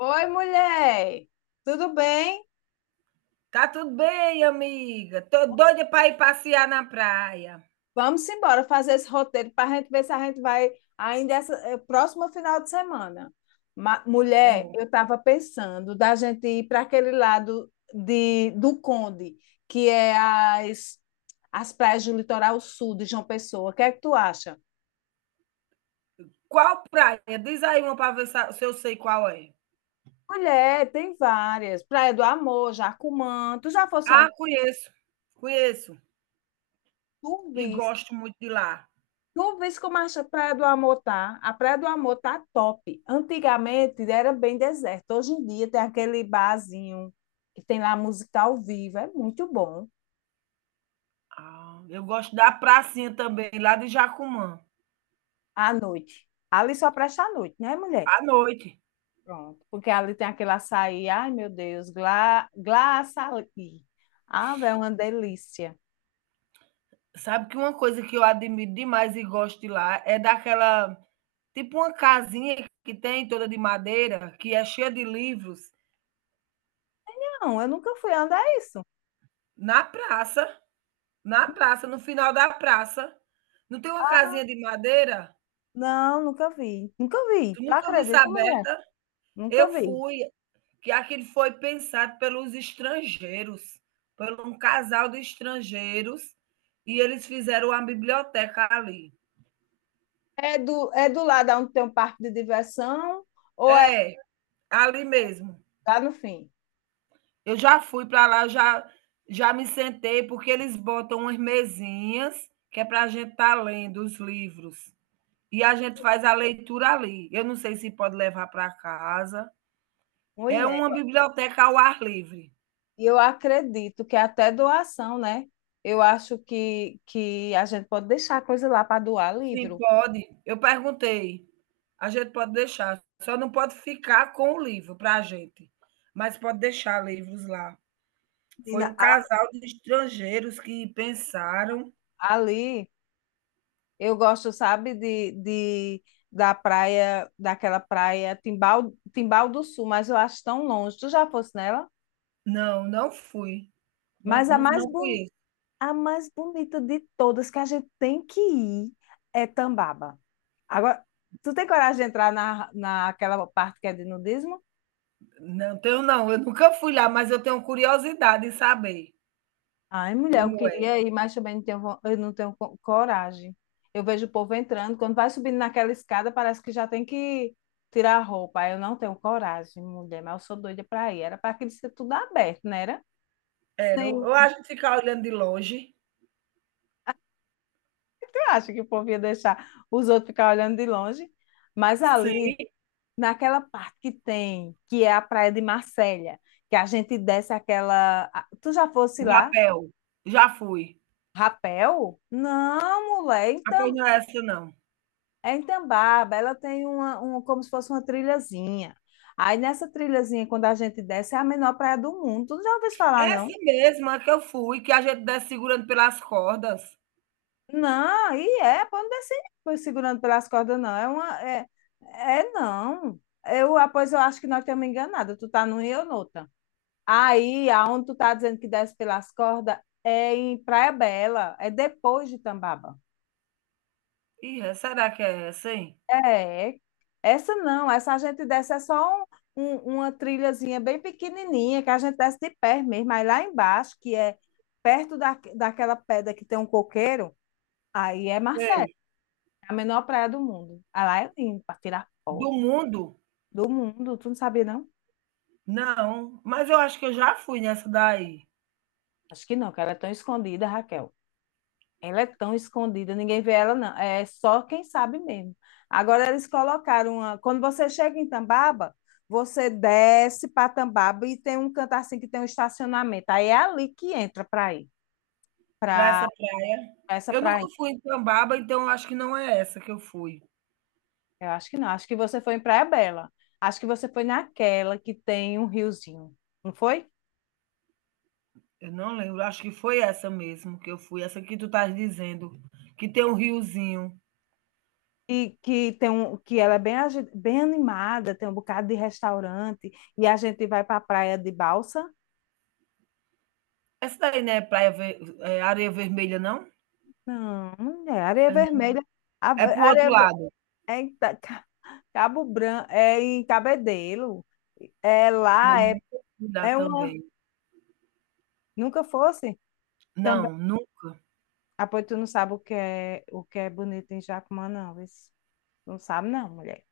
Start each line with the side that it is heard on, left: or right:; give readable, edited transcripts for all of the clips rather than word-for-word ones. left: Oi, mulher! Tudo bem?
right: Tá tudo bem, amiga. Tô doida para ir passear na praia.
left: Vamos embora fazer esse roteiro para a gente ver se a gente vai ainda essa, próximo final de semana.
right: Tá
left: Mulher,
right: bom.
left: eu estava pensando da gente ir para aquele lado do Conde, que é as praias do litoral sul de João Pessoa. O que é que tu acha?
right: Qual praia? Diz aí uma para ver se eu sei qual é.
left: Mulher, tem várias. Praia do Amor, Jacumã. Tu já fosse em
right: Ah,
left: algum?
right: conheço. Conheço
left: Tu
right: e
left: viste?
right: gosto muito de lá.
left: Tu vês como acha a Praia do Amor tá? A Praia do Amor tá top. Antigamente era bem deserto. Hoje em dia tem aquele barzinho que tem lá música ao vivo. É muito bom.
right: Ah, eu gosto da pracinha também, lá de Jacumã,
left: À noite. Ali só presta à noite, né, mulher?
right: à noite.
left: Pronto. Porque ali tem aquele açaí. Ai, meu Deus. Gla, gla açaí. Ah, velho, é uma delícia.
right: Sabe que uma coisa que eu admiro demais e gosto de lá é daquela, tipo uma casinha que tem toda de madeira, que é cheia de livros
left: Não, eu nunca fui. Onde é isso?
right: na praça. Na praça, no final da praça. Não tem uma
left: Ah,
right: casinha de madeira?
left: não, nunca vi. Nunca vi.
right: Tu
left: Tu
right: nunca viu isso
left: acredita, mulher?
right: aberta?
left: Nunca
right: Eu
left: vi.
right: fui, que aquilo foi pensado pelos estrangeiros, por um casal de estrangeiros, e eles fizeram uma biblioteca ali.
left: É do lado onde tem um parque de diversão, ou é
right: É, ali mesmo.
left: lá no fim?
right: Eu já fui para lá, já me sentei, porque eles botam umas mesinhas que é para a gente estar tá lendo os livros. E a gente faz a leitura ali. Eu não sei se pode levar para casa. É
left: Mulher,
right: uma biblioteca ao ar livre.
left: e eu acredito que é até doação, né? Eu acho que a gente pode deixar a coisa lá para doar
right: Sim,
left: livro.
right: pode. Eu perguntei. A gente pode deixar, só não pode ficar com o livro para a gente, mas pode deixar livros lá. Foi um
left: Menina,
right: casal de estrangeiros que pensaram.
left: ali eu gosto, sabe, de da praia, daquela praia Timbal, Timbal do Sul, mas eu acho tão longe. Tu já fosse nela?
right: Não, não fui. Não,
left: Mas a
right: não,
left: mais,
right: não conheço.
left: a mais bonita de todas que a gente tem que ir é Tambaba. Agora, tu tem coragem de entrar naquela parte que é de nudismo?
right: Não tenho, não. Eu nunca fui lá, mas eu tenho curiosidade em saber
left: Ai, mulher, eu
right: como é.
left: queria ir, mas também não tenho, eu não tenho coragem. Eu vejo o povo entrando, quando vai subindo naquela escada, parece que já tem que tirar a roupa. Aí eu não tenho coragem, mulher, mas eu sou doida para ir. Era para aquilo ser tudo aberto, não era?
right: Era, ou
left: Sim,
right: a gente ficar olhando de longe.
left: tu acha que o povo ia deixar os outros ficar olhando de longe? Mas ali,
right: Sim,
left: naquela parte que tem, que é a Praia de Marselha, que a gente desce aquela. Tu já fosse
right: o
left: lá?
right: rapel. Já fui.
left: Rapel? Não, mulher, é em
right: Rapel não é essa, não.
left: É em Tambaba. Ela tem um, como se fosse uma trilhazinha. Aí nessa trilhazinha, quando a gente desce, é a menor praia do mundo. Tu não já ouviu falar, não?
right: Essa mesma que eu fui, que a gente desce segurando pelas cordas.
left: Não, e é, pode não descer pois, segurando pelas cordas, não. É uma. É, é não. Eu, ah, pois eu acho que nós estamos enganados. Tu tá num e eu noutra. Aí, aonde tu tá dizendo que desce pelas cordas, é em Praia Bela. É depois de Tambaba.
right: Ih, é- será que é essa, hein?
left: É, essa não, essa a gente desce é só uma trilhazinha bem pequenininha, que a gente desce de pé mesmo, aí lá embaixo, que é perto daquela pedra que tem um coqueiro, aí é Marcelo,
right: Sei.
left: é a menor praia do mundo. Aí lá é lindo, para tirar
right: Do
left: foto
right: mundo?
left: do mundo, tu não sabia não?
right: Não, mas eu acho que eu já fui nessa daí,
left: Acho que não, que ela é tão escondida, Raquel. Ela é tão escondida, ninguém vê ela, não. É só quem sabe mesmo. Agora eles colocaram uma. Quando você chega em Tambaba, você desce para Tambaba e tem um canto assim que tem um estacionamento. Aí é ali que entra para ir,
right: para
left: para
right: essa praia.
left: essa
right: Eu nunca
left: praia.
right: fui em Tambaba, então eu acho que não é essa que eu fui.
left: Eu acho que não. Acho que você foi em Praia Bela. Acho que você foi naquela que tem um riozinho, não foi?
right: Eu não lembro, acho que foi essa mesmo que eu fui, essa que tu estás dizendo, que tem um riozinho.
left: E que tem um, que ela é bem, bem animada, tem um bocado de restaurante, e a gente vai para a praia de balsa.
right: Essa daí não é praia ver- é areia vermelha, não?
left: Não, mulher, areia
right: É não.
left: vermelha.
right: É pro outro
left: Areia,
right: lado.
left: é em Cabo Branco, é em Cabedelo. É
right: Eu
left: lá, é,
right: nunca fui lá
left: é uma.
right: também.
left: Nunca fosse. Também.
right: Não, nunca.
left: Ah, pois tu não sabe o que é bonito em Jacumã, não. vê se- Não sabe, não, mulher.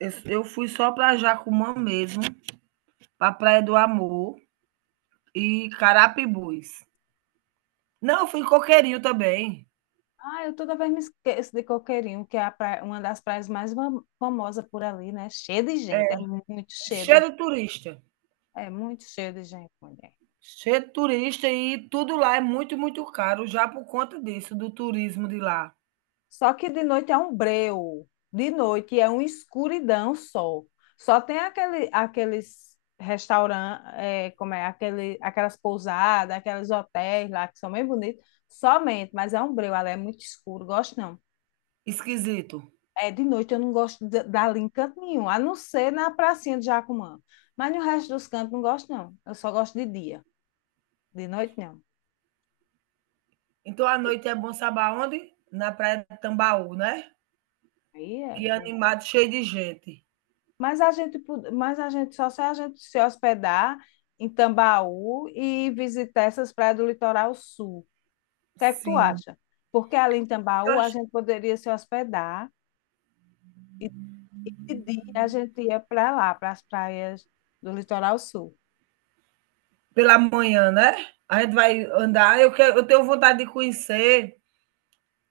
right: Eu fui só para Jacumã mesmo, para Praia do Amor e Carapibus. Não, eu fui em Coqueirinho também.
left: Ah, eu toda vez me esqueço de Coqueirinho, que é a uma das praias mais famosas por ali, né? Cheia de gente,
right: É cheio de turista.
left: é muito cheia de gente, mulher.
right: Cheio de turista e tudo lá é muito, muito caro, já por conta disso, do turismo de lá.
left: Só que de noite é um breu. De noite é uma escuridão só. Só tem aqueles restaurantes, como é, aquelas pousadas, aqueles hotéis lá que são bem bonitos. Somente, mas é um breu, ela é muito escuro, gosto não.
right: Esquisito.
left: É, de noite eu não gosto dali em canto nenhum, a não ser na pracinha de Jacumã. Mas no resto dos cantos não gosto, não. Eu só gosto de dia. De noite, não.
right: Então a noite é bom saber onde? Na Praia de Tambaú, né?
left: Aí
right: Que
left: é.
right: é animado, cheio de gente.
left: Mas a gente, mas a gente só se a gente se hospedar em Tambaú e visitar essas praias do litoral sul. O que é que tu
right: Sim.
left: acha? Porque ali em
right: Eu
left: Tambaú a
right: acho-
left: gente poderia se hospedar e dia a gente ia para lá, para as praias do litoral sul.
right: Pela manhã, né? A gente vai andar. Eu, quero, eu tenho vontade de conhecer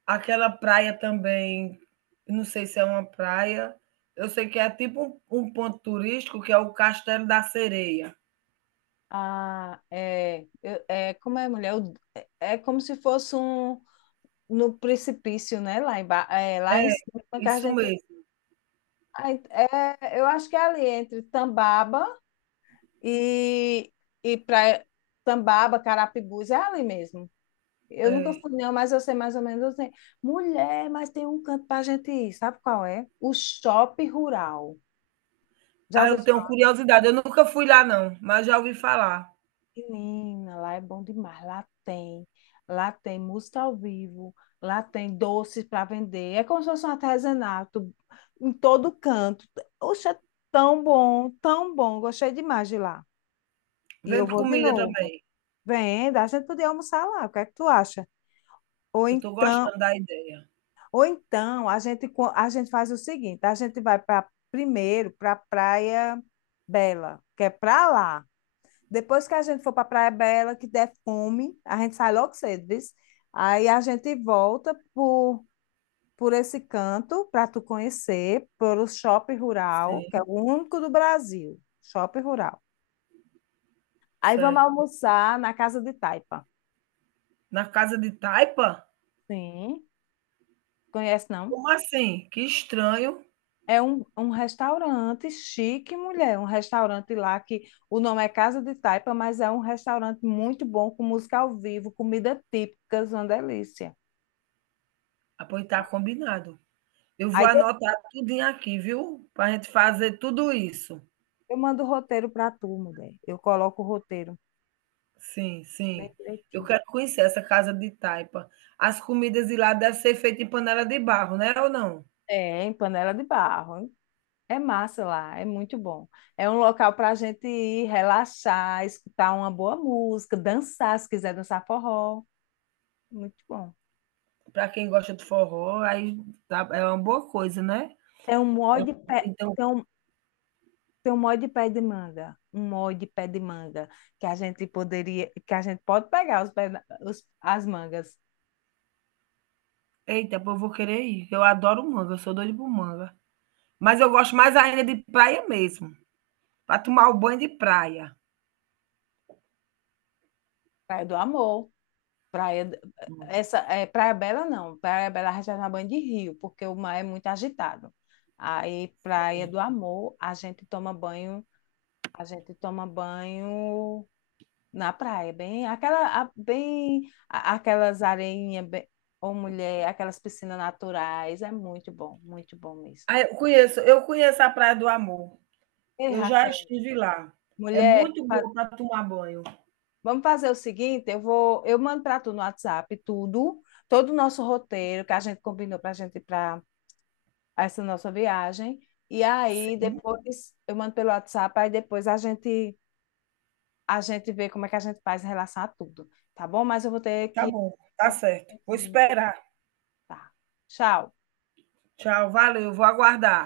right: aquela praia também, não sei se é uma praia, eu sei que é tipo um ponto turístico que é o Castelo da Sereia.
left: Ah, é, é como é, mulher? É, é como se fosse um no precipício, né? Lá em, é, lá em cima que a
right: Isso
left: gente.
right: mesmo,
left: Ah, é, eu acho que é ali entre Tambaba E, e para Tambaba, Carapibus, é ali mesmo. Eu nunca
right: é.
left: fui, não, mas eu sei mais ou menos. Eu sei. Mulher, mas tem um canto pra gente ir, sabe qual é? O Shopping Rural. Já
right: Ah,
left: ouviu
right: eu tenho
left: falar?
right: curiosidade, eu nunca fui lá não, mas já ouvi falar.
left: Menina, lá é bom demais, lá tem. Lá tem música ao vivo, lá tem doces para vender. É como se fosse um artesanato em todo canto. Oxe, é tão bom, tão bom. Gostei demais de lá. E eu
right: Vendo
left: vou de
right: comida
left: novo.
right: também.
left: Vem, dá, a gente podia almoçar lá. O que é que tu acha? Ou
right: Eu estou
left: então,
right: gostando da ideia.
left: ou então a gente faz o seguinte: a gente vai para primeiro para Praia Bela, que é para lá. Depois que a gente for para Praia Bela, que der fome, a gente sai logo cedo, viu? Aí a gente volta por esse canto para tu conhecer, pelo shopping rural, que é
right: Sim,
left: o único do Brasil, shopping rural. Aí vamos
right: certo.
left: almoçar na Casa de Taipa.
right: Na casa de taipa?
left: Sim, conhece não?
right: Como assim? Que estranho.
left: É um restaurante chique, mulher. Um restaurante lá que o nome é Casa de Taipa, mas é um restaurante muito bom, com música ao vivo, comida típica, uma delícia.
right: Ah, pois tá combinado. Eu vou
left: Aí depois
right: anotar tudinho aqui, viu? Para a gente fazer tudo isso.
left: eu mando o roteiro para tu, mulher. Eu coloco o roteiro
right: Sim,
left: bem
right: sim. Eu
left: direitinho.
right: quero conhecer essa casa de taipa. As comidas de lá devem ser feitas em panela de barro, né, ou não?
left: É, em Panela de Barro. Hein? É massa lá, é muito bom. É um local para a gente ir relaxar, escutar uma boa música, dançar, se quiser dançar forró. Muito bom.
right: Para quem gosta de forró, aí tá é uma boa coisa, né.
left: Tem um monte
right: Eu
left: de, pe...
right: então
left: Tem um Tem um molde de pé de manga, um molde de pé de manga que a gente poderia, que a gente pode pegar as mangas.
right: eita, pô, eu vou querer ir. Eu adoro manga, eu sou doida por manga. Mas eu gosto mais ainda de praia mesmo, para tomar o banho de praia.
left: Praia do Amor, praia d-
right: Pronto.
left: essa é Praia Bela não, Praia Bela a gente vai tomar banho de rio, porque o mar é muito agitado. Aí Praia do Amor, a gente toma banho na praia, bem aquelas areinhas, bem, ou mulher, aquelas piscinas naturais, é muito bom mesmo.
right: Ah, eu conheço a Praia do Amor.
left: Ei,
right: Eu já
left: Raquel,
right: estive lá. É
left: mulher,
right: muito bom para tomar banho.
left: vamos fazer o seguinte, eu mando para tu no WhatsApp tudo, todo o nosso roteiro que a gente combinou para a gente ir para essa nossa viagem. E aí
right: Sim,
left: depois eu mando pelo WhatsApp, aí depois a gente vê como é que a gente faz em relação a tudo, tá bom? Mas eu vou ter
right: tá
left: que
right: bom, tá
left: fazer
right: certo. Vou
left: um pouco,
right: esperar.
left: tá. Tchau.
right: Tchau, valeu, vou aguardar.